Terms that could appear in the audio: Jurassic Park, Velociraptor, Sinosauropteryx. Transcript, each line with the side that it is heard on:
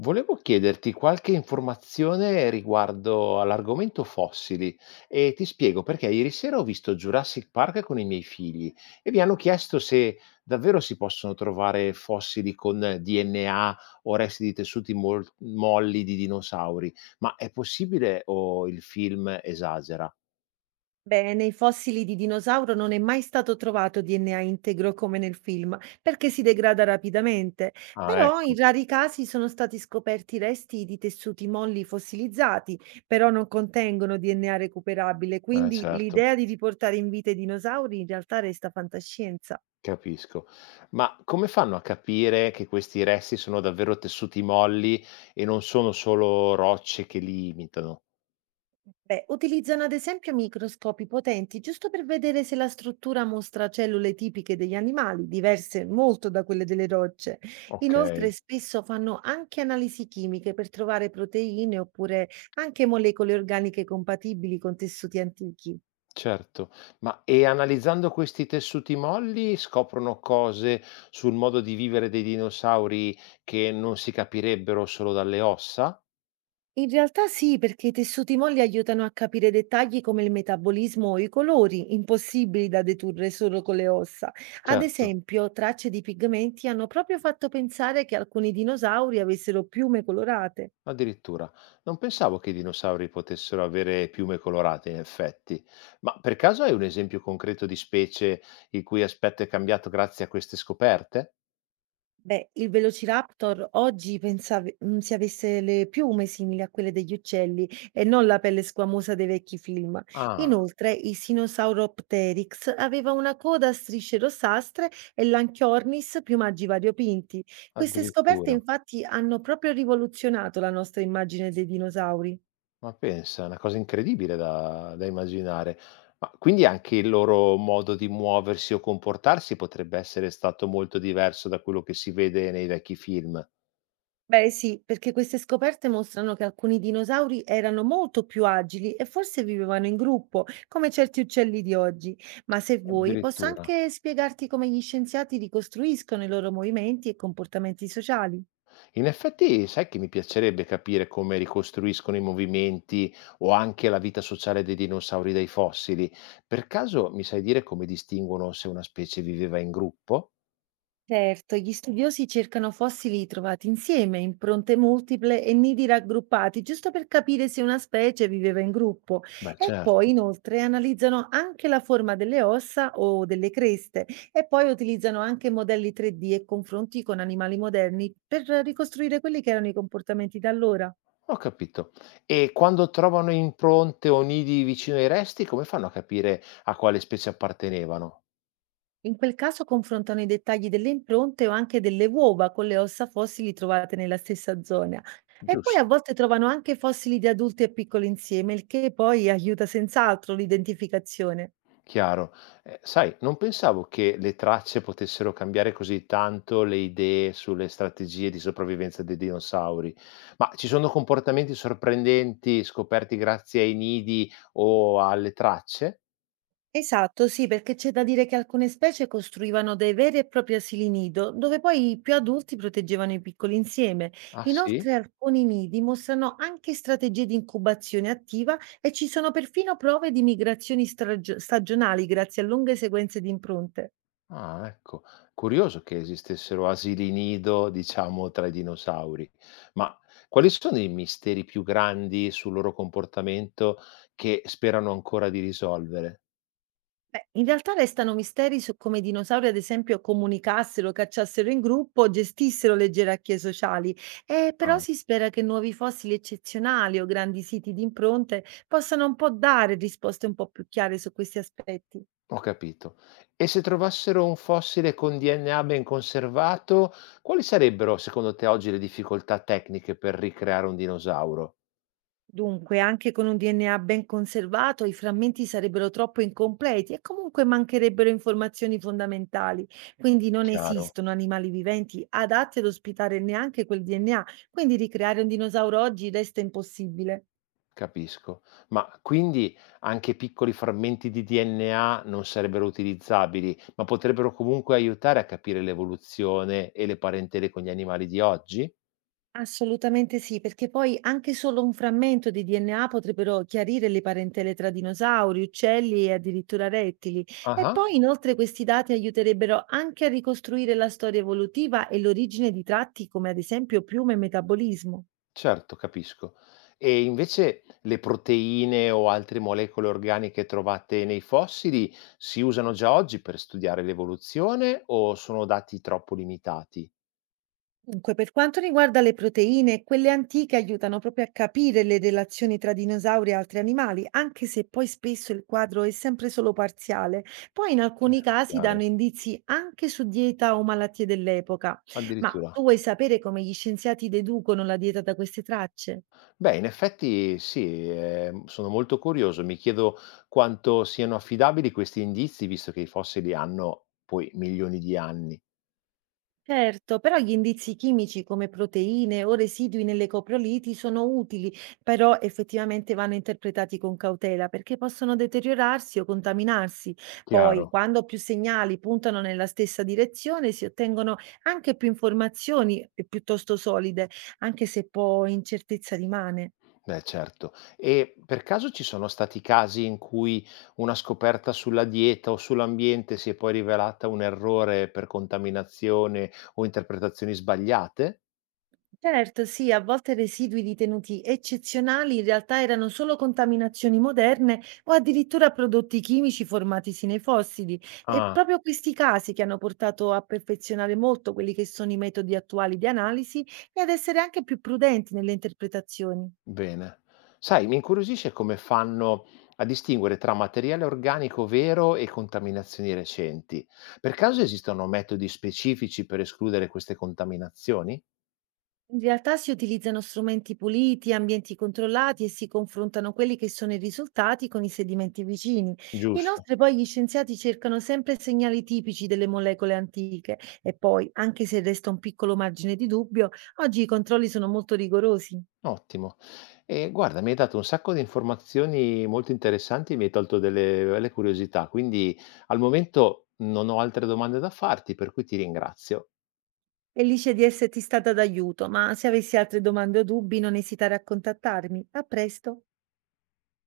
left: Volevo chiederti qualche informazione riguardo all'argomento fossili e ti spiego perché ieri sera ho visto Jurassic Park con i miei figli e mi hanno chiesto se davvero si possono trovare fossili con DNA o resti di tessuti molli di dinosauri, ma è possibile o il film esagera?
right: Beh, nei fossili di dinosauro non è mai stato trovato DNA integro come nel film, perché si degrada rapidamente,
left: Ah,
right: però in
left: ecco,
right: rari casi sono stati scoperti resti di tessuti molli fossilizzati, però non contengono DNA recuperabile, quindi
left: certo.
right: l'idea di riportare in vita i dinosauri in realtà resta fantascienza.
left: Capisco. Ma come fanno a capire che questi resti sono davvero tessuti molli e non sono solo rocce che li imitano?
right: Beh, utilizzano ad esempio microscopi potenti giusto per vedere se la struttura mostra cellule tipiche degli animali, diverse molto da quelle delle rocce. Inoltre,
left: Okay,
right: spesso fanno anche analisi chimiche per trovare proteine oppure anche molecole organiche compatibili con tessuti antichi.
left: certo. Ma e analizzando questi tessuti molli scoprono cose sul modo di vivere dei dinosauri che non si capirebbero solo dalle ossa?
right: In realtà sì, perché i tessuti molli aiutano a capire dettagli come il metabolismo o i colori, impossibili da deturre solo con le ossa. Ad
left: Certo.
right: esempio, tracce di pigmenti hanno proprio fatto pensare che alcuni dinosauri avessero piume colorate.
left: Addirittura. Non pensavo che i dinosauri potessero avere piume colorate, in effetti. Ma per caso hai un esempio concreto di specie il cui aspetto è cambiato grazie a queste scoperte?
right: Beh, il Velociraptor oggi si avesse le piume simili a quelle degli uccelli e non la pelle squamosa dei vecchi film.
left: Ah,
right: Inoltre, il Sinosauropteryx aveva una coda a strisce rossastre e l'Anchiornis piumaggi variopinti. Queste scoperte
left: addirittura.
right: infatti hanno proprio rivoluzionato la nostra immagine dei dinosauri.
left: Ma pensa, è una cosa incredibile da immaginare. Ma quindi anche il loro modo di muoversi o comportarsi potrebbe essere stato molto diverso da quello che si vede nei vecchi film.
right: Beh, sì, perché queste scoperte mostrano che alcuni dinosauri erano molto più agili e forse vivevano in gruppo, come certi uccelli di oggi. Ma se vuoi, posso
left: Addirittura.
right: anche spiegarti come gli scienziati ricostruiscono i loro movimenti e comportamenti sociali.
left: In effetti, sai che mi piacerebbe capire come ricostruiscono i movimenti o anche la vita sociale dei dinosauri dai fossili. Per caso mi sai dire come distinguono se una specie viveva in gruppo?
right: Certo, gli studiosi cercano fossili trovati insieme, impronte multiple e nidi raggruppati, giusto per capire se una specie viveva in gruppo.
left: Beh,
right: E poi
left: certo.
right: inoltre analizzano anche la forma delle ossa o delle creste e poi utilizzano anche modelli 3D e confronti con animali moderni per ricostruire quelli che erano i comportamenti da allora.
left: Ho capito. E quando trovano impronte o nidi vicino ai resti, come fanno a capire a quale specie appartenevano?
right: In quel caso confrontano i dettagli delle impronte o anche delle uova con le ossa fossili trovate nella stessa zona. E poi
left: Giusto.
right: a volte trovano anche fossili di adulti e piccoli insieme, il che poi aiuta senz'altro l'identificazione.
left: Chiaro. Sai, non pensavo che le tracce potessero cambiare così tanto le idee sulle strategie di sopravvivenza dei dinosauri, ma ci sono comportamenti sorprendenti scoperti grazie ai nidi o alle tracce?
right: Esatto, sì, perché c'è da dire che alcune specie costruivano dei veri e propri asili nido, dove poi i più adulti proteggevano i piccoli insieme.
left: Ah sì?
right: Inoltre, alcuni nidi mostrano anche strategie di incubazione attiva e ci sono perfino prove di migrazioni stagionali grazie a lunghe sequenze di impronte.
left: Ah, ecco. Curioso che esistessero asili nido, diciamo, tra i dinosauri. Ma quali sono i misteri più grandi sul loro comportamento che sperano ancora di risolvere?
right: Beh, in realtà restano misteri su come i dinosauri, ad esempio, comunicassero, cacciassero in gruppo, gestissero le gerarchie sociali, e però
left: Ah.
right: si spera che nuovi fossili eccezionali o grandi siti di impronte possano un po' dare risposte un po' più chiare su questi aspetti.
left: Ho capito. E se trovassero un fossile con DNA ben conservato, quali sarebbero secondo te oggi le difficoltà tecniche per ricreare un dinosauro?
right: Dunque, anche con un DNA ben conservato, i frammenti sarebbero troppo incompleti e comunque mancherebbero informazioni fondamentali. Quindi non
left: Chiaro,
right: esistono animali viventi adatti ad ospitare neanche quel DNA, quindi ricreare un dinosauro oggi resta impossibile.
left: capisco. Ma quindi anche piccoli frammenti di DNA non sarebbero utilizzabili, ma potrebbero comunque aiutare a capire l'evoluzione e le parentele con gli animali di oggi?
right: Assolutamente sì, perché poi anche solo un frammento di DNA potrebbero chiarire le parentele tra dinosauri, uccelli e addirittura rettili. E
left: Ah.
right: poi inoltre questi dati aiuterebbero anche a ricostruire la storia evolutiva e l'origine di tratti come ad esempio piume e metabolismo.
left: Certo, capisco. E invece le proteine o altre molecole organiche trovate nei fossili si usano già oggi per studiare l'evoluzione o sono dati troppo limitati?
right: Dunque, per quanto riguarda le proteine, quelle antiche aiutano proprio a capire le relazioni tra dinosauri e altri animali, anche se poi spesso il quadro è sempre solo parziale. Poi in alcuni
left: Chiaro.
right: casi danno
left: Chiaro.
right: indizi anche su dieta o malattie dell'epoca. Ma tu
left: Addirittura.
right: vuoi sapere come gli scienziati deducono la dieta da queste tracce?
left: Beh, in effetti sì, sono molto curioso. Mi chiedo quanto siano affidabili questi indizi, visto che i fossili hanno poi milioni di anni.
right: Certo, però gli indizi chimici come proteine o residui nelle coproliti sono utili, però effettivamente vanno interpretati con cautela perché possono deteriorarsi o contaminarsi. Poi,
left: Chiaro.
right: quando più segnali puntano nella stessa direzione, si ottengono anche più informazioni piuttosto solide, anche se poi incertezza rimane.
left: Beh, certo. E per caso ci sono stati casi in cui una scoperta sulla dieta o sull'ambiente si è poi rivelata un errore per contaminazione o interpretazioni sbagliate?
right: Certo, sì, a volte residui ritenuti eccezionali in realtà erano solo contaminazioni moderne o addirittura prodotti chimici formatisi nei fossili. E
left: Ah,
right: proprio questi casi che hanno portato a perfezionare molto quelli che sono i metodi attuali di analisi e ad essere anche più prudenti nelle interpretazioni.
left: bene. Sai, mi incuriosisce come fanno a distinguere tra materiale organico vero e contaminazioni recenti. Per caso esistono metodi specifici per escludere queste contaminazioni?
right: In realtà si utilizzano strumenti puliti, ambienti controllati e si confrontano quelli che sono i risultati con i sedimenti vicini.
left: Giusto.
right: Inoltre poi gli scienziati cercano sempre segnali tipici delle molecole antiche e poi, anche se resta un piccolo margine di dubbio, oggi i controlli sono molto rigorosi.
left: Ottimo. E guarda, mi hai dato un sacco di informazioni molto interessanti, mi hai tolto delle belle curiosità, quindi al momento non ho altre domande da farti, per cui ti ringrazio.
right: Felice di esserti stata d'aiuto, ma se avessi altre domande o dubbi non esitare a contattarmi. A presto!